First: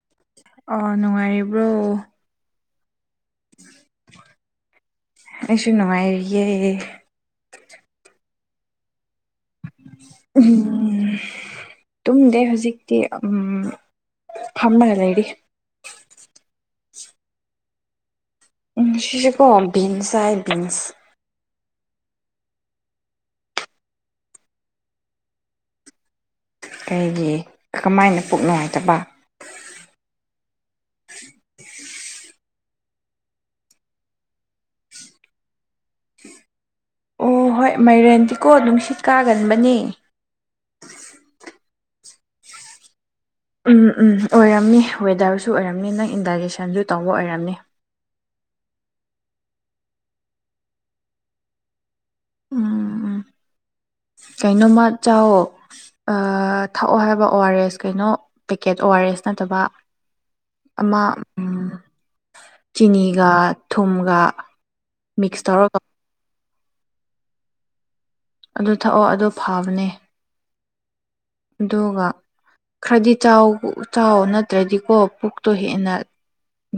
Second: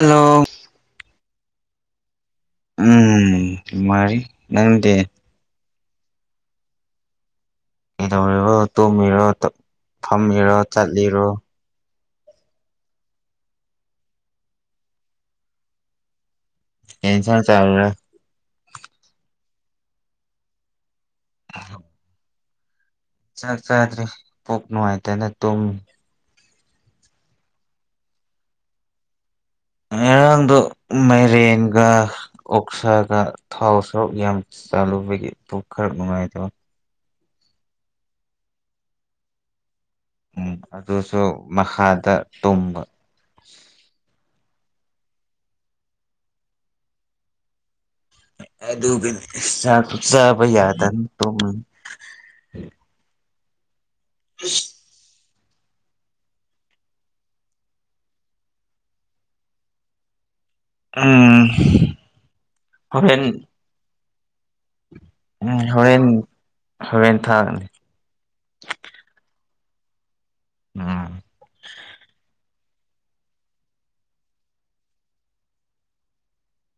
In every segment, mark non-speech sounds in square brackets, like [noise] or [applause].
Hello ꯑꯣ ꯅꯨꯡꯉꯥꯏꯔꯤꯕ꯭ꯔꯣ um ꯅꯨꯉꯥꯏꯔꯤ ꯅꯪꯗꯦ ꯑꯩꯁꯨ ꯅꯨꯡꯉꯥꯏꯔꯤꯌꯦ ꯀꯩꯗꯧꯔꯤꯔꯣ ꯇꯣꯝꯃꯤꯔꯣ ꯐꯝꯃꯤꯔꯣ ꯎꯝ ꯆꯠꯂꯤꯔꯣ ꯇꯨꯝꯗꯦ ꯍꯧꯖꯤꯛꯇꯤ ꯎꯝ ꯐꯝꯃꯒ ꯂꯩꯔꯤ ꯀꯩ ꯌꯦꯟꯁꯥꯡ ꯆꯥꯔꯔꯥ ꯎꯝ ꯉꯁꯤꯁꯨꯀꯣ ꯕꯤꯟꯁ ꯆꯥꯏ ꯕꯤꯟꯁ [inaudible] ꯆꯥꯛ ꯆꯥꯗ꯭ꯔꯤ ꯄꯣꯛ ꯅꯨꯡꯉꯥꯏꯇꯦꯅ ꯇꯨꯝ ꯀꯩꯒꯤ ꯀꯃꯥꯏꯅ ꯄꯨꯛ ꯅꯨꯡꯉꯥꯏꯇꯕ ꯉꯔꯥꯡꯗꯣ ꯃꯥꯏꯔꯦꯟꯒ ꯑꯣꯛꯁꯥꯒ ꯊꯥꯎ ꯁꯔꯨꯛ ꯌꯥꯝ ꯆꯥꯂꯨꯕꯒꯤ ꯄꯨꯛ ꯈꯔ ꯅꯨꯡꯉꯥꯏꯗꯕ ꯑꯣ ꯍꯣꯏ ꯃꯥꯏꯔꯦꯟꯗꯤꯀꯣ ꯅꯨꯡꯁꯤꯠ ꯀꯥꯒꯟꯕꯅꯤ ꯎꯝ ꯑꯗꯨꯁꯨ ꯃꯈꯥꯗ ꯇꯨꯝꯕ ꯎꯝ ꯎꯝ ꯑꯣꯏꯔꯝꯅꯤ ꯋꯦꯗꯔꯁꯨ ꯑꯣꯏꯔꯝꯅꯤ ꯅꯪ ꯏꯟꯗꯥꯏꯖꯦꯁꯟꯁꯨ ꯇꯧꯕ ꯑꯣꯏꯔꯝꯅꯤ ꯑꯗꯨꯒꯤꯗꯤ ꯆꯥꯛ ꯆꯥꯕ ꯌꯥꯗꯅ ꯇꯣꯝꯃꯤ ꯎꯝ ꯎꯝ ꯀꯩꯅꯣꯝꯃ ꯆꯥꯎꯋꯣ ꯑꯥ ꯊꯛꯑꯣ ꯍꯥꯏꯕ ꯑꯣ ꯑꯥꯔ ꯑꯦꯁ ꯀꯩꯅꯣ ꯄꯦꯀꯦꯠ ꯑꯣ ꯑꯥꯔ ꯑꯦꯁ ꯅꯠꯇꯕ ꯑꯃ ꯎꯝ ꯍꯣꯔꯦꯟ ꯆꯤꯅꯤꯒ ꯊꯨꯝꯒ ꯃꯤꯛꯁ ꯎꯝ ꯇꯧꯔꯒ ꯍꯣꯔꯦꯟ ꯍꯣꯔꯦꯟ ꯊꯥꯒꯅꯤ ꯑꯗꯨ ꯊꯛꯑꯣ ꯑꯗꯨ ꯐꯕꯅꯦ ꯎꯝ ꯑꯗꯨꯒ ꯈꯔꯗꯤ ꯆꯥꯎ ꯆꯥꯎ ꯅꯠꯇ꯭ꯔꯗꯤꯀꯣ ꯄꯨꯛꯇꯣ ꯍꯦꯟꯅ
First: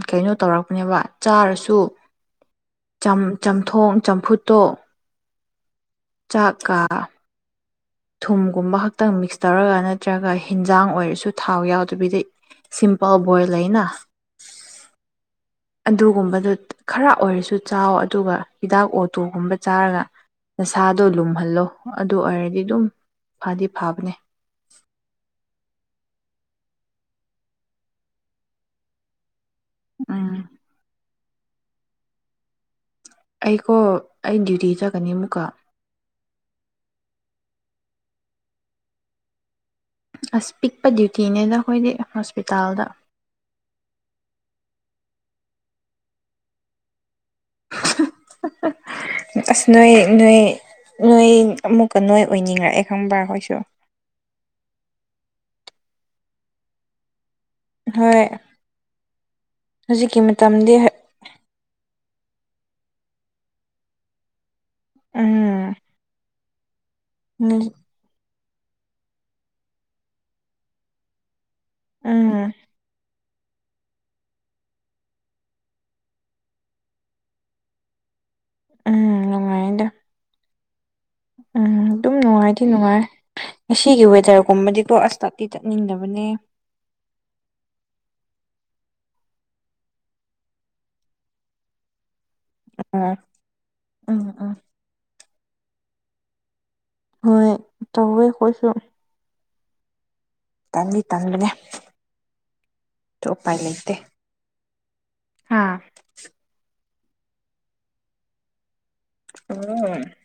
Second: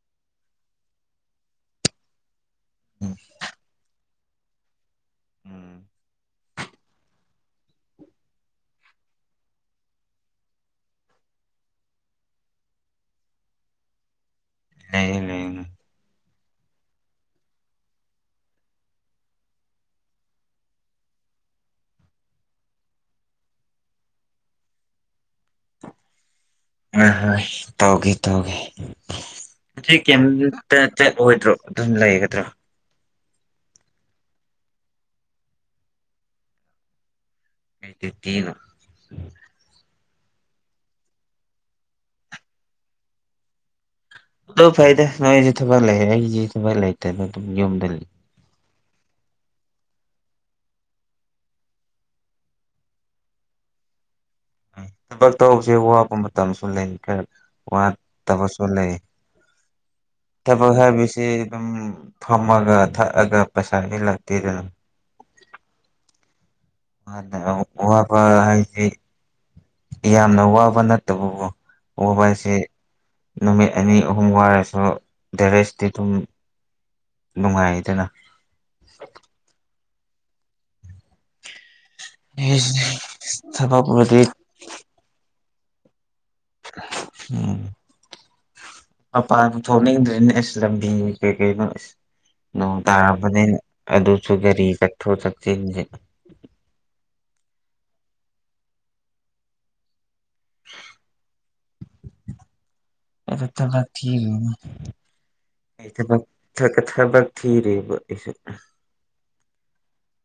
ꯀꯩꯅꯣ ꯇꯧꯔꯛꯄꯅꯦꯕ ꯆꯥꯔꯁꯨ ꯆꯝ ꯆꯝꯊꯣꯡ ꯆꯝꯐꯨꯠꯇꯣ ꯎꯝ ꯆꯥꯛꯀꯥ ꯊꯨꯝꯒꯨꯝꯕ ꯈꯛꯇꯪ ꯃꯤꯛꯁ ꯇꯧꯔꯒ ꯅꯠꯇ꯭ꯔꯒ ꯍꯤꯟꯖꯥꯡ ꯑꯣꯏꯔꯁꯨ ꯊꯥꯎ ꯌꯥꯎꯗꯕꯤꯗ ꯁꯤꯝꯄꯜ ꯕꯣꯏꯜ ꯂꯩꯅ ꯂꯩꯔꯦ ꯂꯩꯔꯦ ꯑꯗꯨꯒꯨꯝꯕꯗꯨ ꯈꯔ ꯑꯣꯏꯔꯁꯨ ꯆꯥꯎ ꯑꯗꯨꯒ ꯍꯤꯗꯥꯛ ꯑꯣꯇꯨꯒꯨꯝꯕ ꯆꯥꯔꯒ ꯅꯁꯥꯗꯣ ꯂꯨꯝꯍꯜꯂꯣ ꯑꯗꯨ ꯑꯣꯏꯔꯗꯤ ꯑꯗꯨꯝ ꯐꯥꯗꯤ ꯐꯥꯕꯅꯦ ꯑꯣꯏ ꯍꯣꯏ ꯇꯧꯒꯦ ꯇꯧꯒꯦ ꯎꯝ ꯇꯥ ꯆꯠꯑꯣꯏꯗ꯭ꯔꯣ ꯑꯗꯨꯝ ꯂꯩꯒꯗ꯭ꯔꯣ ꯑꯩꯀꯣ ꯑꯩ ꯗ꯭ꯌꯨꯇꯤ ꯆꯠꯀꯅꯤ ꯑꯃꯨꯛꯀꯥ ꯀꯩ ꯗꯌ꯭ꯨꯇꯤ ꯅꯣ ꯑꯁ ꯄꯤꯛꯄ ꯗ꯭ꯌꯨꯇꯤꯅꯦꯗ ꯑꯩꯈꯣꯏꯗꯤ ꯍꯣꯁꯄꯤꯇꯥꯜꯗ ꯗꯣ ꯐꯩꯗ ꯅꯣꯏꯁꯨ ꯊꯕꯛ ꯂꯩ ꯑꯩꯗꯤ ꯊꯕꯛ ꯂꯩ ꯇꯥꯕ ꯗꯨꯝ ꯌꯨꯝꯗ ꯂꯩ [inaudible] ꯑꯁ ꯅꯣꯏ ꯅꯣꯏ ꯅꯣꯏ ꯑꯃꯨꯛꯀꯥ ꯅꯣꯏ ꯑꯣꯏꯅꯤꯡꯉꯛꯑꯦ ꯈꯪꯕ꯭ꯔꯥ ꯑꯈꯣꯏꯁꯨ ꯎꯝ ꯊꯕꯛ ꯇꯧꯕꯁꯦ ꯋꯥꯕ ꯃꯇꯝꯁꯨ ꯂꯩ ꯀꯥ ꯋꯥ ꯍꯣꯏ ꯇꯄ ꯆꯂꯦ ꯍꯧꯖꯤꯛꯀꯤ ꯇꯄ ꯃꯇꯝꯗꯤ ꯍꯔ ꯁ ꯁꯤꯦ ꯑꯗꯨꯝ ꯐꯝꯃꯒ ꯊꯛꯑꯒ ꯄꯩꯁꯥꯗꯤ ꯂꯥꯛꯇꯦꯗꯅ ꯑꯥ ꯍꯅ ꯋꯥꯕ ꯍꯥꯏꯁꯤꯦ ꯌꯥꯝꯅ ꯋꯥꯕ ꯅꯠꯇꯕꯕꯨꯣ ꯑꯣꯕꯁꯦ ꯎꯝ ꯅꯨꯃꯤꯠ ꯑꯅꯤ ꯑꯍꯨꯝ ꯋꯥꯔꯁꯨ ꯗꯦꯔꯦꯁꯇꯤ ꯑꯗꯨꯝ ꯅꯨꯡꯉꯥꯏꯗꯅ ꯎꯝ ꯅꯨꯡꯉꯥꯏꯗꯦ ꯎꯝ ꯑꯗꯨꯝ ꯅꯨꯡꯉꯥꯏꯗꯤ ꯑꯦꯁ ꯅꯨꯡꯉꯥꯏ ꯉꯁꯤꯒꯤ ꯊꯕꯛꯄꯨꯗꯤ ꯋꯦꯗꯔ ꯀꯨꯝꯕꯗꯤꯀꯣ ꯑꯁꯇꯇꯤ ꯆꯠꯅꯤꯡꯗꯕꯅꯦ ꯎꯝ ꯃꯄꯥꯟ ꯊꯣꯛꯅꯤꯡꯗ꯭ꯔꯦꯅꯦ ꯑꯁ ꯂꯝꯕꯤꯅꯦ ꯀꯩ ꯀꯩꯅꯣ ꯅꯣꯡ ꯑꯣ ꯇꯥꯔꯕꯅꯤꯅ ꯎꯝ ꯑꯗꯨꯁꯨ ꯎꯝ ꯒꯥꯔꯤ ꯆꯠꯊꯣꯛ ꯆꯠꯁꯤꯟꯁꯦ ꯍꯣꯏ ꯇꯧꯦ ꯀꯣꯏꯁꯨꯣ ꯇꯅꯤ ꯇꯟꯗꯨꯅꯦ ꯑꯩꯗꯣ ꯊꯕꯛ ꯊꯤꯔꯤꯅꯤ ꯍꯥꯥ ꯂꯩꯇꯕꯒꯤ ꯊꯛ ꯊꯕꯛ ꯊꯤꯔꯕ ꯑꯩꯁꯨ ꯑꯣ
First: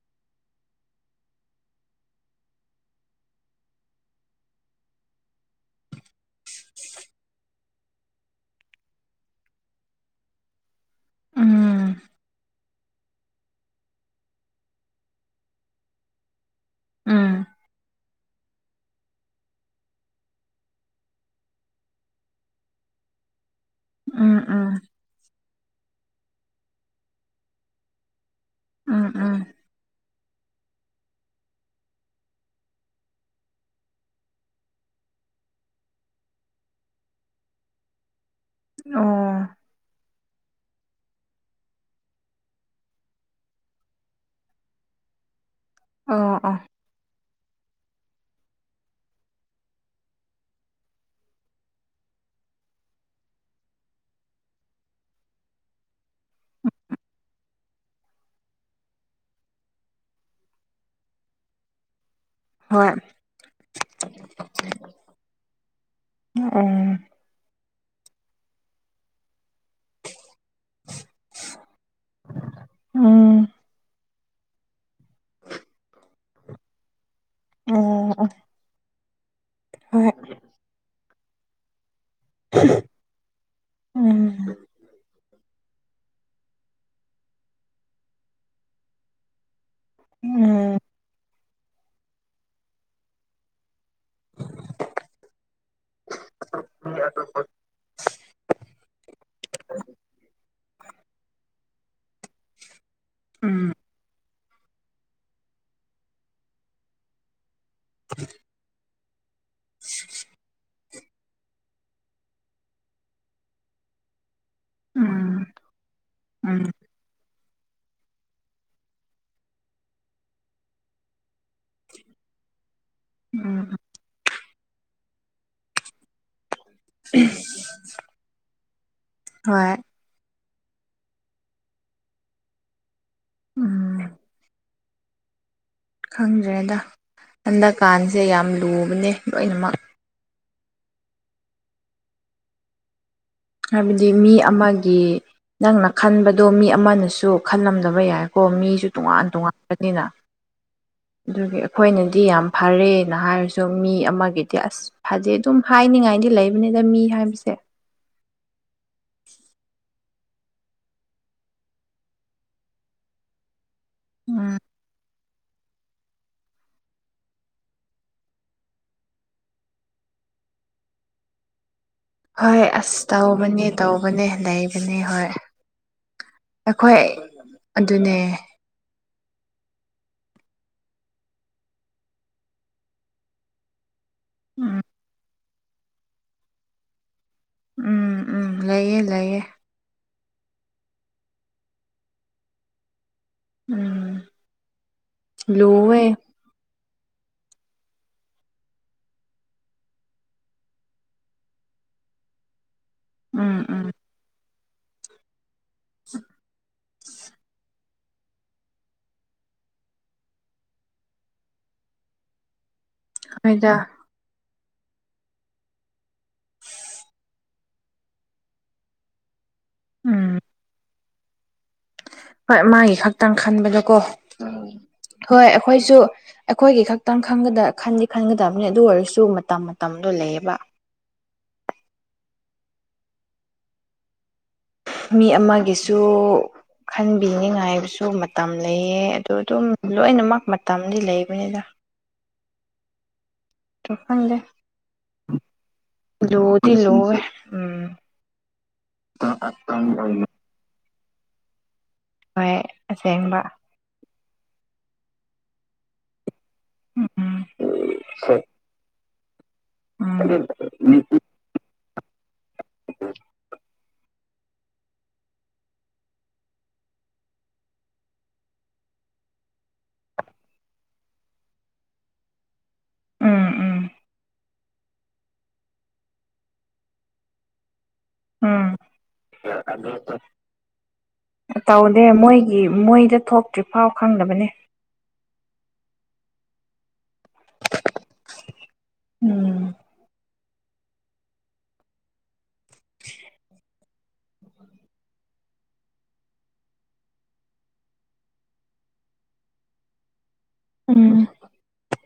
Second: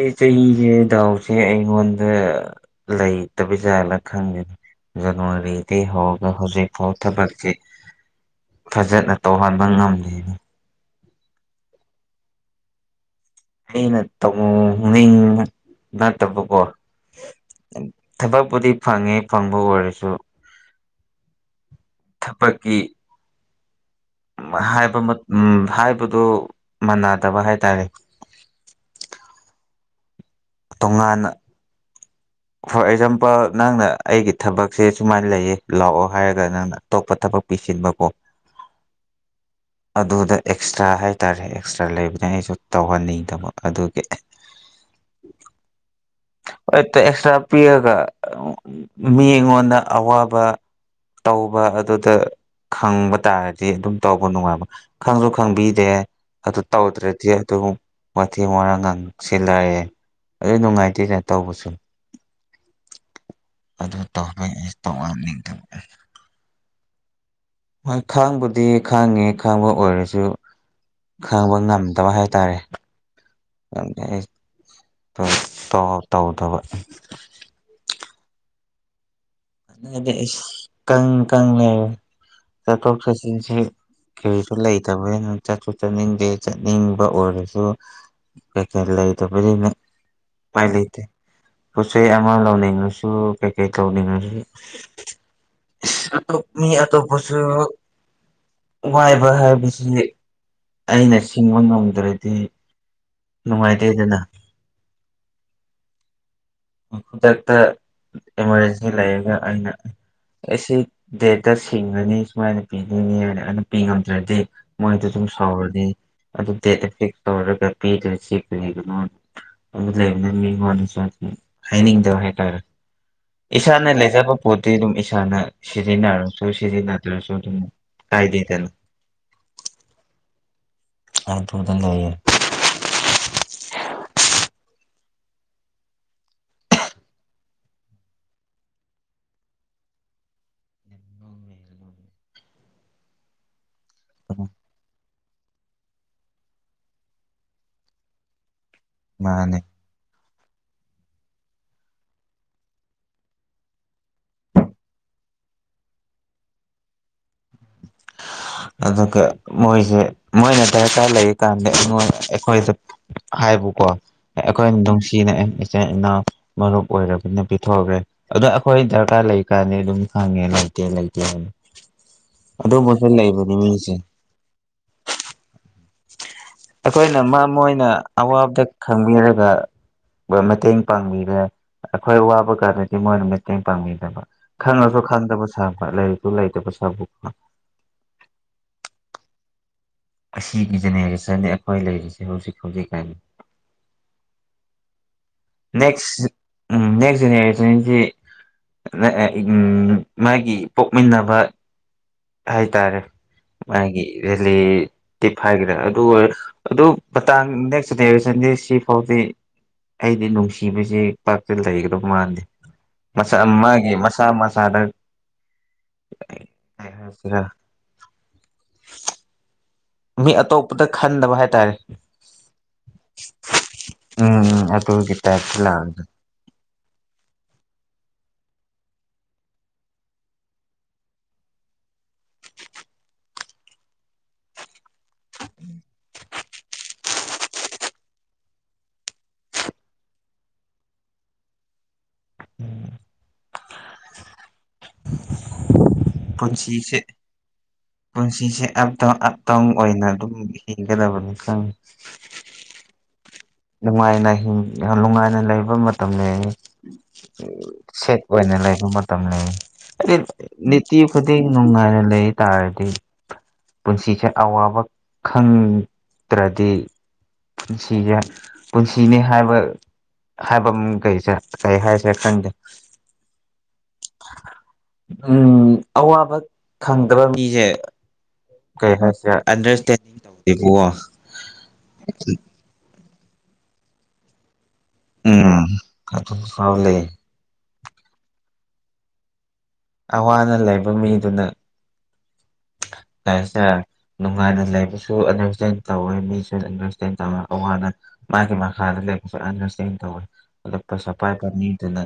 ꯑꯦ ꯆꯍꯤꯁꯦ ꯗꯥꯎꯁꯦ ꯑꯩꯉꯣꯟꯗ ꯂꯩꯇꯕꯖꯥꯠꯂꯥ ꯈꯪꯗꯦꯅꯤ ꯌꯗꯨꯣ ꯔꯔꯤꯗꯤ ꯍꯧꯒ ꯍꯧꯖꯤꯦ ꯐꯥꯎꯊ ꯃꯔꯔꯀ ꯐꯖꯅ ꯇꯧꯍꯟꯕ ꯉꯝꯂꯤꯅꯤ ꯎꯝ ꯑꯩꯅ ꯇꯧꯅꯤꯡꯕ ꯅꯠꯇꯕꯀꯣ ꯎꯝ ꯊꯕꯛꯄꯨꯗꯤ ꯐꯪꯉꯦ ꯐꯪꯕ ꯑꯣꯏꯔꯁꯨ ꯊꯕꯛꯀꯤ ꯎꯝ ꯎꯝ ꯍꯥꯏꯕ ꯎ ꯍꯥꯏꯕꯗꯨ ꯃꯥꯟꯅꯗꯕ ꯍꯥꯏꯇꯥꯔꯦ ꯎꯝ ꯎꯝ ꯇꯣꯉꯥꯟꯅ ꯐꯣꯔ ꯑꯦꯛꯖꯥꯝꯄꯜ ꯅꯪꯅ ꯑꯩꯒꯤ ꯊꯕꯛꯁꯦ ꯁꯨꯃꯥꯏꯅ ꯂꯩꯌꯦ ꯂꯥꯛꯑꯣ ꯍꯥꯏꯔꯒ ꯅꯪꯅ ꯑꯇꯣꯞꯄ ꯊꯕꯛ ꯄꯤꯁꯤꯟꯕꯀꯣ ꯑꯣ ꯑꯗꯨꯗ ꯑꯦꯛꯁꯇ꯭ꯔꯥ ꯍꯥꯏꯇꯥꯔꯦ ꯑꯦꯛꯁꯇ꯭ꯔꯥ ꯂꯩꯕꯅ ꯑꯩꯁꯨ ꯇꯧꯍꯟꯅꯤꯡꯗꯕ ꯑꯗꯨꯒꯤ꯫ ꯑꯥ ꯑꯥ ꯇ ꯑꯦꯛꯁꯇ꯭ꯔꯥ ꯄꯤꯔꯒ ꯃꯤ ꯑꯩꯉꯣꯟꯗ ꯑꯋꯥꯕ ꯇꯧꯕ ꯑꯗꯨꯗ꯫ ꯈꯪꯕ ꯇꯥꯔꯗꯤ ꯑꯗꯨꯝ ꯇꯧꯕ ꯅꯨꯡꯉꯥꯏꯕ ꯈꯪꯁꯨ ꯈꯪꯕꯤꯗꯦ ꯑꯗꯨ ꯇꯧꯗ꯭ꯔꯗꯤ ꯑꯗꯨ ꯋꯥꯊꯤ ꯋꯥꯥꯡ ꯉꯥꯡ ꯁꯤꯜꯂꯛꯑꯦ꯫ ꯑꯗꯨ ꯅꯨꯡꯉꯥꯏꯇꯦꯗ ꯇꯧꯕꯁꯨ꯫ ꯍꯣꯏ꯫ ꯑꯗꯨ ꯇꯧꯣꯏ ꯑꯩ ꯇꯧꯑꯅꯤꯡꯊꯧꯕ꯫ ꯎꯝ꯫ ꯍꯣꯏ ꯈꯥꯡꯕꯨꯗꯤ ꯈꯥꯡꯉꯤ ꯈꯥꯡꯕ ꯑꯣꯏꯔꯁꯨ꯫ ꯈꯪꯕ ꯉꯝꯗꯕ ꯍꯥꯏꯇꯥꯔꯦ ꯎꯝ꯫ ꯑꯩ ꯇ ꯇꯧꯗꯕ ꯑ ꯗꯤ ꯀꯪ ꯀꯪ ꯂꯩꯔꯦ ꯆꯠꯊꯣꯛ ꯆꯠꯁꯤꯟꯁꯤ ꯎꯝ ꯀꯩꯔꯤꯁꯨ ꯎꯝ ꯂꯩꯇꯕꯅ ꯆꯠꯁꯨ ꯆꯠꯅꯤꯡꯗꯦ ꯆꯠꯅꯤꯡꯕ ꯑꯣꯏꯔꯁꯨ ꯀꯩꯀꯩ ꯂꯩꯇꯕꯅꯤꯅ ꯎꯝ꯫ ꯎꯄꯥꯏ ꯂꯩꯇꯦ ꯄꯣꯠꯆ ꯆꯩ ꯑꯃ ꯂꯧꯅꯤꯡꯉꯁꯨ ꯀꯩꯀꯩ ꯇꯧꯅꯤꯡꯉꯁꯨ꯫ ꯏꯁ ꯑꯇꯣꯞ ꯃꯤ ꯑꯇꯣꯞꯄꯁꯨ ꯋꯥꯏꯕ ꯍꯥꯏꯕꯁꯤ ꯑꯩꯅ ꯁꯤꯡꯕ ꯉꯝꯗ꯭ꯔꯗꯤ ꯎꯝ ꯅꯨꯡꯉꯥꯏꯇꯦꯗꯅ ꯈꯨꯗꯛꯇ ꯏꯃꯥꯔꯖꯦꯟꯁꯤ ꯂꯩꯔꯒ ꯑꯩꯅ꯫ ꯑꯩꯁꯤ ꯗꯦꯠꯇ ꯁꯤꯡꯉꯅꯤ ꯁꯨꯃꯥꯏꯅ ꯄꯤꯗꯣꯏꯅꯤ ꯍꯥꯏ ꯑꯗꯨ ꯄꯤ ꯉꯝꯗ꯭ꯔꯗꯤ ꯃꯣꯏꯗꯤ ꯎꯝ ꯎꯝ ꯁꯏꯗꯤ꯫ ꯇꯧꯔꯒ ꯄꯤꯗ꯭ꯔꯁꯤ ꯀꯔꯤꯒꯤꯅꯣ ꯑꯗꯨ ꯂꯩꯕꯅ ꯃꯤꯉꯣꯟꯗꯁꯨ꯫ ꯍꯥꯏꯅꯤꯡꯗꯕ ꯍꯥꯏꯇꯥꯔꯦ ꯎꯝ ꯏꯁꯥꯅ ꯂꯩꯖꯕ ꯄꯣꯠꯇꯤ ꯑꯗꯨꯝ ꯏꯁꯥꯅ ꯁꯤꯖꯤꯟꯅꯔ꯫ ꯆꯁꯤꯁꯤ ꯅꯇ꯭ꯔ ꯁꯣ ꯀꯥꯏꯗꯦ ꯇꯅ ꯍꯣꯏ ꯑ ꯇꯕꯨꯗ ꯂꯩꯏꯌꯦ꯫ ꯎꯝ ꯈꯪꯗ꯭ꯔꯦꯗ ꯍꯟꯗꯛꯀꯥꯟꯁꯦ ꯌꯥꯝ ꯂꯨꯕꯅꯦ ꯂꯣꯏꯅꯃꯛ꯫ ꯍꯥꯏꯕꯗꯤ ꯃꯤ ꯑꯃꯒꯤ ꯅꯪꯅ ꯈꯟꯕꯗꯣ ꯃꯤ ꯑꯃꯅꯁꯨ ꯈꯜꯂꯝꯗꯕ ꯌꯥꯏꯀꯣ ꯃꯤꯁꯨ ꯇꯣꯉꯥꯟ ꯃꯥꯅꯦ ꯇꯣꯉꯥꯟꯕꯅꯤꯅ꯫ ꯗꯨꯒꯤ ꯑꯈꯣꯏꯅꯗꯤ ꯌꯥꯝ ꯐꯔꯦꯅ ꯍꯥꯏꯔꯁꯨ ꯃꯤ ꯑꯃꯒꯤꯗꯤ ꯑꯁ ꯐꯖꯩ ꯑꯗꯨꯝ ꯍꯥꯏꯅꯤꯡꯉꯥꯏꯗꯤ ꯂꯩꯕꯅꯤꯗ ꯃꯤ ꯍꯥꯏꯕꯁꯦ꯫ ꯑꯗꯨꯒ ꯃꯣꯏꯁꯦ ꯃꯣꯏꯅ ꯗꯔꯀꯥꯔ ꯂꯩꯔꯤ ꯀꯥꯟꯗ ꯑꯩꯈꯣꯏꯁꯦ꯫ ꯍꯥꯏꯕꯨꯀꯣ ꯎꯝ ꯑꯩꯈꯣꯏꯅ ꯅꯨꯡꯁꯤꯅ ꯏꯆꯤꯟ ꯏꯅꯥꯎ ꯃꯔꯨꯞ ꯑꯣꯏꯔꯕꯅ ꯄꯤꯊꯣꯛꯈ꯭ꯔꯦ꯫ ꯑꯗꯣ ꯑꯩꯈꯣꯏ ꯗꯔꯀꯥꯔ ꯂꯩ ꯀꯥꯟꯅꯤ ꯑꯗꯨꯝ ꯈꯪꯉꯦ ꯂꯩꯇꯦ ꯂꯩꯇꯦ ꯍꯥꯏꯅ꯫ ꯍꯣꯏ ꯑꯁ ꯑꯗꯨꯕꯨꯁꯨ ꯂꯩꯕꯅꯤ ꯇꯧꯕꯅꯦ ꯃꯤꯁꯦ ꯇꯧꯕꯅꯦ ꯂꯩꯕꯅꯦ ꯍꯣꯏ꯫ ꯑꯩꯈꯣꯏ ꯑꯩꯈꯣꯏꯅ ꯃ ꯃꯣꯏꯅ ꯑꯗꯨꯅꯦ ꯑꯋꯥꯕꯗ ꯈꯪꯕꯤꯔꯒ꯫ ꯃꯇꯦꯡ ꯄꯥꯡꯕꯤꯔꯦ ꯑꯩꯈꯣꯏ ꯋꯥꯕ ꯀꯥꯟꯗꯗꯤ ꯃꯣꯏꯅ ꯃꯇꯦꯡ ꯄꯥꯡꯕꯤꯗꯕ꯫ ꯎꯝ ꯈꯪꯉꯁꯨ ꯈꯪꯗꯕ ꯁꯥꯕ ꯂꯥꯏꯔꯤꯛꯇꯨ ꯂꯩꯇꯕ ꯁꯥꯕ ꯎꯝ ꯎꯝ ꯂꯩꯌꯦꯦ ꯂꯩꯌꯦꯦ ꯑꯁꯤꯒꯤ ꯖꯦꯅꯦꯔꯦꯁꯟꯅꯤ ꯑꯩꯈꯣꯏ ꯂꯩꯔꯤꯁꯦ ꯍꯧꯖꯤꯛ ꯍꯧꯖꯤꯛ ꯀꯥꯏꯜꯂꯤ꯫ ꯎꯝ꯫ ꯂꯨꯋꯦ ꯅꯦꯛꯦꯛꯁ꯫ ꯅꯦꯛꯁ ꯖꯦꯅꯦꯔꯦꯁꯟꯁꯤ ꯃꯥꯒꯤ ꯄꯣꯛꯃꯤꯟꯅꯕ꯫ ꯍꯥꯏꯇꯥꯔꯦ ꯎꯝ ꯎꯝ ꯃꯥꯒꯤ꯫ ꯍꯥꯏꯈ꯭ꯔꯦ ꯑꯗꯨ ꯑꯣꯏꯔ ꯑꯗꯨ ꯃꯇꯥꯡ ꯅꯦꯛꯁ ꯖꯦꯅꯦꯔꯦꯁꯟꯗꯤ ꯁꯤ ꯐꯥꯎꯗꯤ꯫ ꯑꯩꯗꯤ ꯅꯨꯡꯁꯤꯕꯁꯤ ꯄꯥꯛꯇꯤ ꯂꯩꯒꯗꯧ ꯃꯥꯟꯗꯦ ꯃꯆꯥ ꯍꯣꯏꯗ ꯃꯥꯒꯤ ꯃꯆꯥ ꯃꯆꯥꯗ ꯏꯝ ꯫ ꯐꯥꯁꯔꯥ ꯃꯤ ꯎꯝ ꯑꯇꯣꯞꯄꯗ ꯈꯟꯗꯕ ꯍꯥꯏꯇꯥꯔꯦ꯫ ꯍꯣꯏ ꯃꯥꯒꯤ ꯈꯛꯇꯪ ꯈꯟꯕꯗꯀꯣ ꯎ ꯎꯝ ꯑꯗꯨꯒꯤ ꯍꯣꯏ ꯇꯥꯏꯞꯇ ꯑꯩꯈꯣꯏꯁꯨ ꯂꯥꯛꯑꯒ ꯑꯩꯈꯣꯏꯒꯤ ꯈꯛꯇꯪꯒ ꯈꯟꯗꯤ ꯈꯟꯒꯗꯕꯅꯤ ꯑꯗꯨ ꯑꯣꯏꯔꯁꯨ ꯃꯇꯝ ꯃꯇꯝꯗꯣ ꯂꯩꯌꯦꯕ꯫ ꯃꯤ ꯑꯃꯒꯤꯁꯨ ꯈꯟꯕꯤꯅꯤꯉꯥꯏꯕꯁꯨ ꯃꯇꯝ ꯂꯩꯌꯦ ꯑꯗꯨꯗ ꯑꯗꯨꯝ ꯂꯣꯏꯅꯃꯛ ꯃꯇꯝꯗꯤ ꯂꯩꯕꯅꯤꯅ꯫ ꯎꯝ ꯇ ꯐꯗꯦ ꯄꯨꯟꯁꯤꯁꯦ ꯄꯨꯟꯁꯤꯁꯦ ꯑꯞ ꯇ ꯑꯞ ꯇꯥꯎ ꯑꯣꯏꯅ ꯑꯗꯨꯝ ꯌꯦ ꯀꯗꯕꯅꯤ ꯀ ꯍꯣꯏ ꯑꯁꯦꯡꯕ ꯅꯨꯡꯉꯥꯏꯅ ꯅꯨꯡꯉꯥꯏꯅ ꯂꯩꯕ ꯃꯇꯝ ꯎꯝ ꯎꯝ ꯁꯦꯠꯄꯅ ꯂꯩꯕ ꯃꯇꯝ ꯂꯩ꯫ ꯑꯇꯤ ꯈꯨꯗꯤꯡ ꯅꯨꯡꯉꯥꯏꯅ ꯂꯩ ꯇꯥꯔꯗꯤ ꯄꯨꯟꯁꯤꯁꯦ ꯑꯋꯥꯕ ꯈꯪꯗ꯭ꯔꯗꯤ ꯄꯨꯟꯁꯤꯁꯦ ꯄꯨꯟꯁꯤꯅꯤ ꯍꯥꯏꯕ ꯍꯥꯏꯕ ꯑꯃ ꯀꯩꯁꯦ ꯀꯩ ꯍꯥꯏꯁꯦ ꯈꯟꯗꯦ ꯎꯝ ꯎꯝ ꯎꯝ ꯑꯋꯥꯕ ꯈꯪꯗꯕ ꯃꯤꯁꯦ ꯎꯝ ꯀꯩ ꯍꯥꯏꯁꯤꯔ ꯑꯟꯗꯔꯁꯇꯦꯟꯗꯤꯡ ꯇꯧꯗꯦꯕꯀꯣ ꯇꯧꯗꯦ ꯃꯣꯏ ꯃꯣꯏꯗ ꯊꯣꯛꯇ꯭ꯔꯤ ꯐꯥꯎ ꯈꯪꯗꯕꯅꯤ꯫ ꯎꯝ ꯀ ꯐꯕ ꯂꯩ꯫ ꯎꯝ ꯑꯋꯥ ꯑꯅꯥ ꯂꯩꯕ ꯃꯤꯗꯨꯅ ꯍꯥꯏꯁꯦ ꯅꯨꯡꯉꯥꯏꯅ ꯂꯩꯕꯁꯨ ꯑꯟꯗꯔꯁꯇꯦꯟ ꯇꯧꯋꯦ ꯃꯤꯁꯨ ꯑꯟꯗꯔꯁꯇꯦꯟ ꯇꯧꯋꯦ ꯑꯋꯥ ꯑꯅꯥ ꯃꯥꯒꯤ ꯃꯥ ꯍꯥꯥꯗ ꯂꯦ ꯁꯤ ꯇꯧ ꯎꯝ ꯑꯇꯛꯄꯁꯄꯥꯏꯕ ꯃꯤꯗꯨꯅ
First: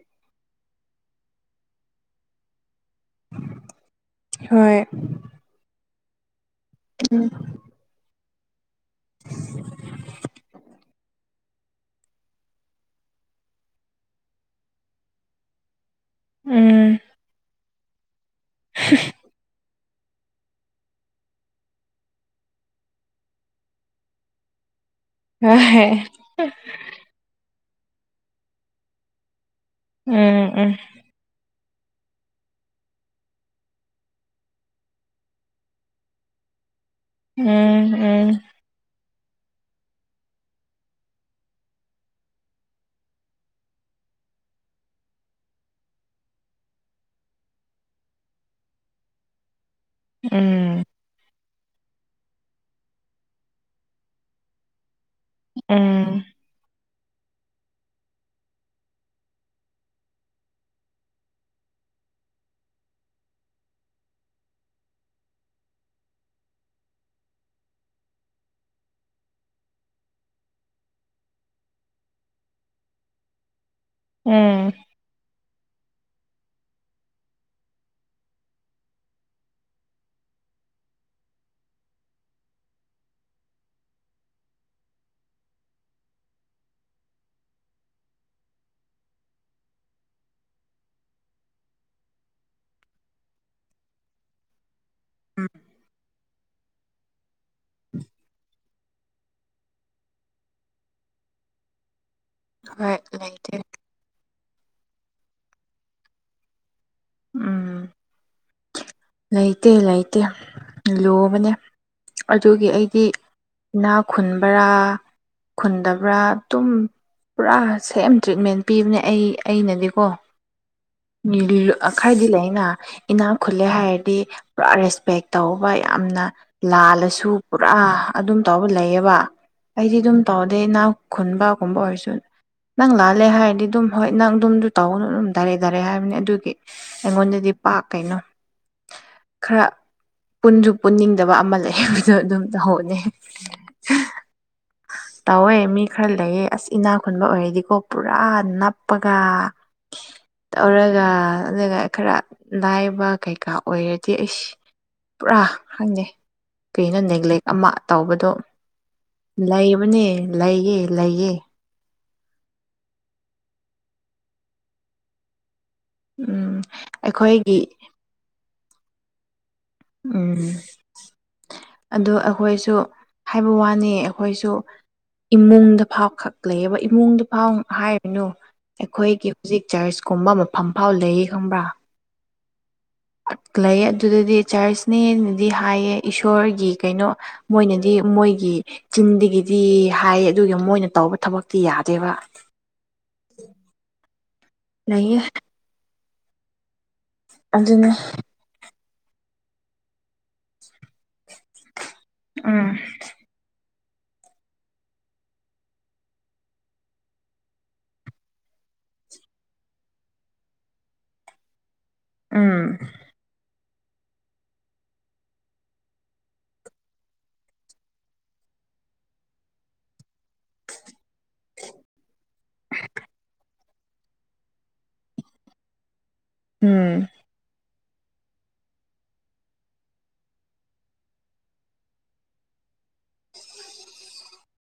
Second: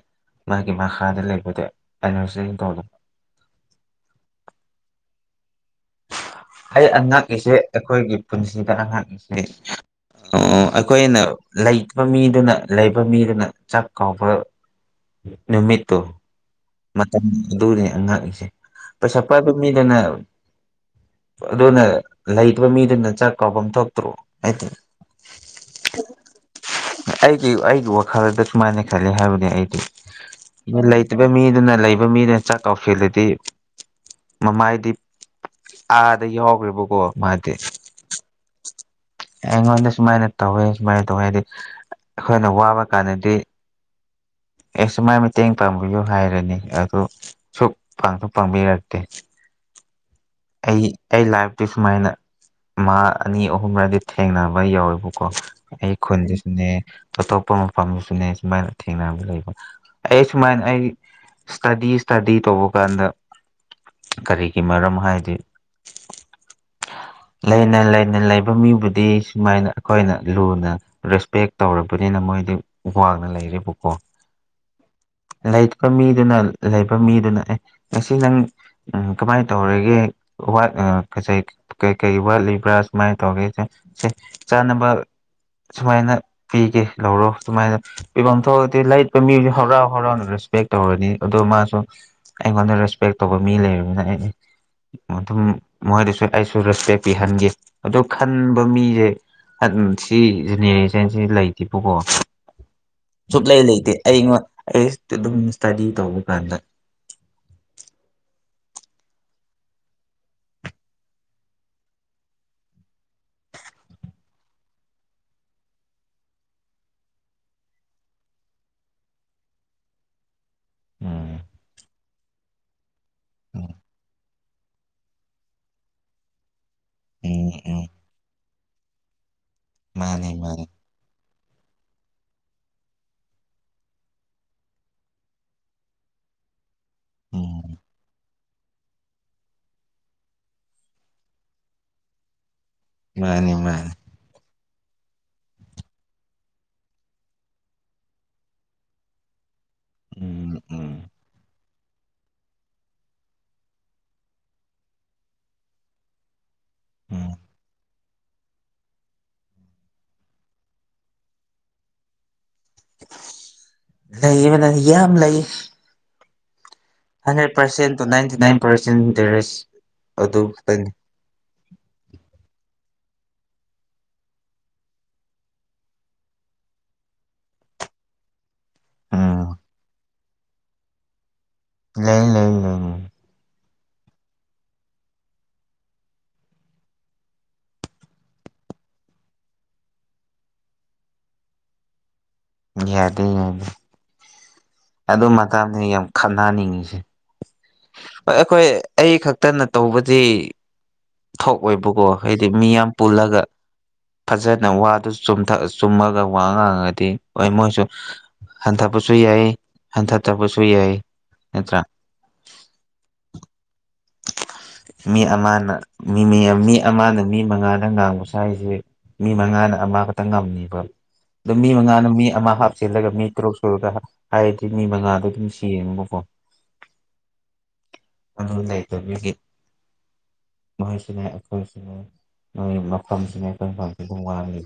ꯃꯥꯒꯤ ꯃꯈꯥꯗ ꯂꯩꯕꯗꯣ ꯑꯦꯅꯔꯖꯤꯒꯤ ꯄ꯭ꯔꯣꯕ꯭ꯂꯦꯝ ꯍꯣꯏ ꯑꯩ ꯑꯉꯛꯏꯁꯦ ꯑꯩꯈꯣꯏꯒꯤ ꯄꯨꯟꯁꯤꯗ ꯍꯥꯏꯁ ꯑꯩꯈꯣꯏꯅ ꯂꯩꯕ ꯃꯤꯗꯨꯅ ꯂꯩꯕ ꯃꯤꯗꯨꯅ ꯆꯥꯛ ꯀꯥꯎꯕ꯫ ꯅꯨꯃꯤꯠꯇꯨ ꯎꯝ ꯃꯇꯝ ꯑꯗꯨꯅꯤ ꯑꯉꯥꯡꯁꯦ ꯄꯩꯁꯥ ꯄꯥꯏꯕ ꯃꯤꯗꯅ ꯑꯗꯨꯅ ꯂꯩꯕ ꯃꯤꯗꯨꯅ ꯆꯥꯛ ꯀꯥꯎꯐꯝ ꯊꯣꯛꯇ꯭ꯔꯣ ꯍꯥꯏꯇꯅꯤ꯫ ꯑ꯫ ꯑꯩꯒꯤ ꯑꯩꯒꯤ ꯋꯥꯈꯜꯗ ꯀꯃꯥꯏꯅ ꯈꯜꯂꯤ ꯍꯥꯏꯕꯗꯤ ꯑꯩꯗꯤ꯫ ꯎꯝ ꯎꯝ ꯄꯦꯃꯤꯗꯅ ꯂꯩꯕ ꯃꯤꯅ ꯆꯥꯛ ꯀꯥꯎꯁꯤꯜꯂꯗꯤ ꯃꯃꯥꯏꯗꯤ ꯑꯥꯗꯒꯤ ꯍꯧꯈ꯭ꯔꯦꯕꯀꯣ꯫ ꯎꯝ ꯎꯝ꯫ ꯑꯩꯉꯣꯟꯗ ꯁꯨꯃꯥꯏꯅ ꯇꯧꯋꯦ ꯁꯨꯃꯥꯏꯅ ꯇꯧꯋꯦ ꯍꯥꯏꯗꯤ ꯑꯩꯈꯣꯏꯅ ꯋꯥꯕ ꯀꯥꯟꯗꯗꯤ ꯑꯩꯁꯨꯃꯥꯏ ꯃꯇꯦꯡ ꯄꯥꯡꯕꯤꯌꯨ ꯍꯥꯏꯔꯅꯤ ꯑꯗꯨ ꯁꯨꯛ ꯄꯁꯨ ꯄꯥꯡꯕꯤꯔꯛꯇꯦ ꯎꯝ ꯑꯩ ꯑꯩ ꯂꯥꯏꯐꯇꯤ ꯁꯨꯃꯥꯏꯅ ꯃꯥ ꯑꯅꯤ ꯑꯍꯨꯝꯔꯗꯤ ꯊꯦꯡꯅꯕ ꯌꯧꯋꯦꯕ ꯀꯣ ꯑꯩ ꯎꯝ ꯈꯨꯟꯗꯁꯨꯅꯦ ꯑꯇꯣꯞꯄ ꯃꯐꯝꯗꯨꯁꯨꯅꯦ ꯁꯨꯃꯥꯏꯅ ꯊꯦꯡꯅꯕ ꯂꯩ ꯑꯩ ꯁꯨꯃꯥꯏꯅ ꯑꯩ ꯏꯁꯇꯗꯤ ꯏꯁꯇꯗꯤ ꯇꯧꯕ ꯀꯥꯟꯗ꯫ ꯀꯔꯤꯒꯤ ꯃꯔꯝ ꯍꯥꯏꯗꯤ ꯂꯩꯅ ꯂꯩꯅ ꯂꯩꯕ ꯃꯤꯕꯨꯗꯤ ꯁꯨꯃꯥꯏꯅ ꯑꯩꯈꯣꯏꯅ ꯂꯨꯅ ꯔꯦꯁꯄꯦꯛ ꯇꯧꯔꯕꯅꯤꯅ ꯃꯣꯏꯗꯤ ꯋꯥꯡꯅ ꯂꯩꯔꯦꯕꯀꯣ ꯎꯝ ꯂꯩꯇꯕꯥ ꯃꯤꯗꯨꯅ ꯂꯩꯕ ꯃꯤꯗꯨꯅ ꯑꯦ ꯉꯁꯤ ꯅꯪ ꯎꯝ ꯀꯃꯥꯏꯅ ꯇꯧꯔꯤꯒꯦ ꯀꯁꯥꯏ꯫ ꯀꯩ ꯀꯩ ꯋꯥꯠꯂꯤꯕ꯭ꯔꯥ ꯁꯨꯃꯥꯏꯅ ꯇꯧꯒꯦꯁꯦ ꯁꯤ ꯆꯥꯅꯕ ꯁꯨꯃꯥꯏꯅ ꯄꯤꯒꯦ ꯂꯧꯔꯣ ꯁꯨꯃꯥꯏꯅ ꯄꯤꯐꯝ ꯊꯣꯛꯑꯗꯤ ꯂꯥꯏꯠ ꯄꯦꯃꯤꯁꯨ ꯍꯔꯥꯎ ꯍꯔꯥꯎꯅ ꯔꯦꯁꯄꯦꯛ ꯇꯧꯔꯅꯤ ꯑꯗꯣ ꯃꯥꯁꯨ ꯑꯩꯉꯣꯟꯗ ꯔꯦꯁꯄꯦꯛ ꯇꯧꯕ ꯃꯤ ꯂꯩꯅꯤꯅ ꯑꯩ ꯑꯗꯨꯝ ꯃꯣꯏꯗꯁꯨ ꯑꯩꯁꯨ ꯔꯦꯁꯄꯦꯛ ꯄꯤꯍꯟꯒꯦ ꯑꯗꯣ ꯈꯟꯕ ꯃꯤꯁꯦ ꯑꯠ ꯎꯝ ꯁꯤꯖꯤꯅꯦ [unintelligible] ꯂꯩꯇꯦꯕꯀꯣ ꯁꯨꯛꯂꯩ ꯂꯩꯇꯦ ꯑꯩꯉꯣꯟ ꯑꯩ ꯑꯦꯁꯇ ꯗꯨꯝ ꯏꯁꯇꯗꯤ ꯇꯧꯕ ꯀꯥꯟꯗ ꯎꯝ ꯂꯩꯇꯦ ꯂꯩꯇꯦ ꯂꯨꯕꯅꯦ ꯑꯗꯨꯒꯤ ꯑꯩꯗꯤ ꯏꯅꯥ ꯈꯨꯨꯟꯕꯔꯥ ꯈꯨꯟꯗꯕ꯭ꯔꯥ ꯑꯗꯨꯝ ꯄꯨꯔꯥ ꯁꯦꯝ ꯇ꯭ꯔꯤꯠꯃꯦꯟ ꯄꯤꯕꯅꯦ ꯑꯩ ꯑꯩꯅꯗꯤꯀꯣ ꯎꯝ ꯈꯥꯏꯗꯤ ꯂꯩꯅ ꯏꯅꯥꯛ ꯈꯨꯜꯂꯦ ꯎꯝ ꯍꯥꯏ ꯍꯥꯏꯗꯤ ꯄꯨꯔꯥ ꯔꯦꯁꯄꯦꯛ ꯇꯧꯕ ꯌꯥꯝꯅ ꯂꯥꯜꯂꯁꯨ ꯎꯝ ꯄꯨꯔꯥ ꯎꯝ ꯑꯗꯨꯝ ꯇꯧꯕ ꯂꯩꯌꯦꯕ ꯑꯩꯗꯤ ꯑꯗꯨꯝ ꯃꯥꯅꯦ ꯇꯧꯔꯗꯤ ꯃꯥꯅꯦ ꯢꯅꯥꯛ ꯈꯨꯟꯕꯒꯨꯝꯕ ꯑꯣꯏꯔꯁꯨ ꯅꯪ ꯂꯥꯜꯂꯦ ꯍꯥꯏꯔꯗꯤ ꯑꯗꯨꯝ ꯍꯣꯏ ꯅꯪ ꯑꯗꯨꯝꯗꯨ ꯇꯧꯒꯅꯨ ꯑꯗꯨꯝ ꯗꯥꯏꯔꯦꯛ ꯗꯥꯏꯔꯦꯛ ꯍꯥꯏꯕꯅꯤ ꯑꯗꯨꯒꯤ ꯑꯩꯉꯣꯟꯗꯗꯤ ꯎꯝ ꯄꯥꯛ ꯀꯩꯅꯣ ꯈꯔ ꯄꯨꯟꯁꯨ ꯄꯨꯟꯅꯤꯡꯗꯕ ꯑꯃ ꯂꯩ ꯍꯥꯏꯕꯗꯣ ꯑꯗꯨꯝ ꯇꯧꯍꯧꯅꯤ ꯃꯥꯅꯤ ꯃꯥꯅꯤ ꯇꯧꯋꯦ ꯃꯤ ꯈꯔ ꯂꯩꯑꯦ ꯑꯁ ꯏꯅꯥꯛ ꯈꯨꯟꯕ ꯑꯣꯏꯔꯗꯤꯀꯣ ꯄꯨꯔꯥ ꯅꯞꯄꯒ ꯎꯝ ꯎꯝ ꯇꯧꯔꯒ ꯑꯗꯨꯒ ꯈꯔ ꯂꯥꯏꯕ ꯀꯩꯀꯥ ꯑꯣꯏꯔꯗꯤ ꯑꯩꯁ ꯄꯨꯔꯥ ꯈꯪꯗꯦ ꯀꯩꯅꯣ ꯎꯝ ꯅꯦꯒ꯭ꯂꯦꯛ ꯑꯃ ꯇꯧꯕꯗꯣ ꯂꯩꯕꯅꯦ ꯂꯩꯌꯦ ꯂꯩꯌꯦ ꯂꯩꯕꯅꯦ ꯌꯥꯝ ꯂꯩ ꯎꯝ ꯍꯟꯗ꯭ꯔꯦꯠ ꯑꯩꯈꯣꯏꯒꯤ ꯄꯔꯁꯦꯟ ꯇꯨ ꯅꯥꯏꯟꯇꯤꯅꯥꯏꯟ ꯄꯔꯁꯦꯟ ꯗꯔꯦꯁ ꯎꯝ ꯑꯗꯣ ꯑꯩꯈꯣꯏꯁꯨ ꯍꯥꯏꯕ ꯋꯥꯅꯤ ꯑꯩꯈꯣꯏꯁꯨ ꯏꯃꯨꯡꯗ ꯐꯥꯎ ꯈꯛ ꯂꯩꯌꯦꯕ ꯏꯃꯨꯡꯗ ꯐꯥꯎ ꯍꯥꯏꯔꯨꯅꯨ ꯑꯩꯈꯣꯏꯒꯤ ꯎꯝ ꯍꯧꯖꯤꯛ ꯆꯔꯆꯀꯨꯝꯕ ꯃꯐꯝ ꯐꯥꯎ ꯂꯩꯌꯦ ꯈꯪꯕ꯭ꯔꯥ ꯂꯩ ꯂꯩ ꯂꯩ ꯂꯩ ꯂꯩꯌꯦ ꯑꯗꯨꯗꯗꯤ ꯆꯔꯆꯅꯦꯅꯗꯤ ꯍꯥꯏꯌꯦ ꯏꯁꯣꯔꯒꯤ ꯀꯩꯅꯣ ꯃꯣꯏꯅꯗꯤ ꯃꯣꯏꯒꯤ ꯆꯤꯟꯗꯒꯤꯗꯤ ꯍꯥꯏ ꯑꯗꯨꯒ ꯃꯣꯏꯅ ꯇꯧꯕ ꯊꯕꯛꯇꯤ ꯌꯥꯗꯦꯕ ꯌꯥꯗꯦ ꯌꯥꯅꯤ ꯂꯩꯌꯦ ꯑꯗꯨ ꯃꯇꯝꯗꯅꯤ ꯌꯥꯝ ꯈꯠꯅꯅꯤꯡꯉꯤꯁꯦ ꯑꯗꯨꯅꯦ ꯍꯣꯏ ꯑꯩꯈꯣꯏ ꯑꯩ ꯈꯛꯇꯅ ꯇꯧꯕꯗꯤ ꯊꯣꯛꯑꯣꯏꯕꯀꯣ ꯍꯥꯏꯗꯤ ꯎꯝ ꯃꯤ ꯌꯥꯝ ꯄꯨꯜꯂꯒ ꯐꯖꯅ ꯋꯥꯗꯨ ꯆꯨꯝꯊ ꯆꯨꯝꯃꯒ ꯋꯥ ꯉꯥꯡꯉꯗꯤ ꯍꯣꯏ ꯃꯣꯏꯁꯨ ꯍꯟꯊꯕꯁꯨ ꯌꯥꯏ ꯍꯟꯊꯇꯕꯁꯨ ꯌꯥꯏ ꯅꯠꯇ꯭ꯔꯥ ꯎꯝ ꯃꯤ ꯑꯃꯅ ꯃꯤ ꯃꯤ ꯑꯝ ꯃꯤ ꯑꯃꯅ ꯃꯤ ꯃꯉꯥꯗ ꯉꯥꯡꯕ ꯁꯥꯏꯁꯦ ꯃꯤ ꯃꯉꯥꯅ ꯑꯃꯈꯛꯇ ꯉꯝꯅꯤꯕ ꯑꯗꯣ ꯃꯤ ꯃꯉꯥꯅ ꯃꯤ ꯑꯃ ꯍꯥꯞꯆꯤꯜꯂꯒ ꯃꯤ ꯇꯔꯨꯛ ꯁꯨꯔꯒ ꯍꯥꯏꯗꯤ ꯃꯤ ꯃꯉꯥꯗ ꯑꯗꯨꯝ ꯁꯤꯌꯦꯡꯕꯨꯀꯣ ꯎꯝ ꯑꯗꯨ ꯂꯩꯇꯕꯤꯒꯤ ꯃꯣꯏꯁꯤꯅꯦ ꯑꯩꯈꯣꯏꯁꯤꯅꯦ ꯃꯣꯏ ꯃꯐꯝꯁꯤꯅꯦ ꯑꯩꯈꯣꯏ ꯐꯝꯁꯤꯕꯨ ꯋꯥꯡꯉꯤ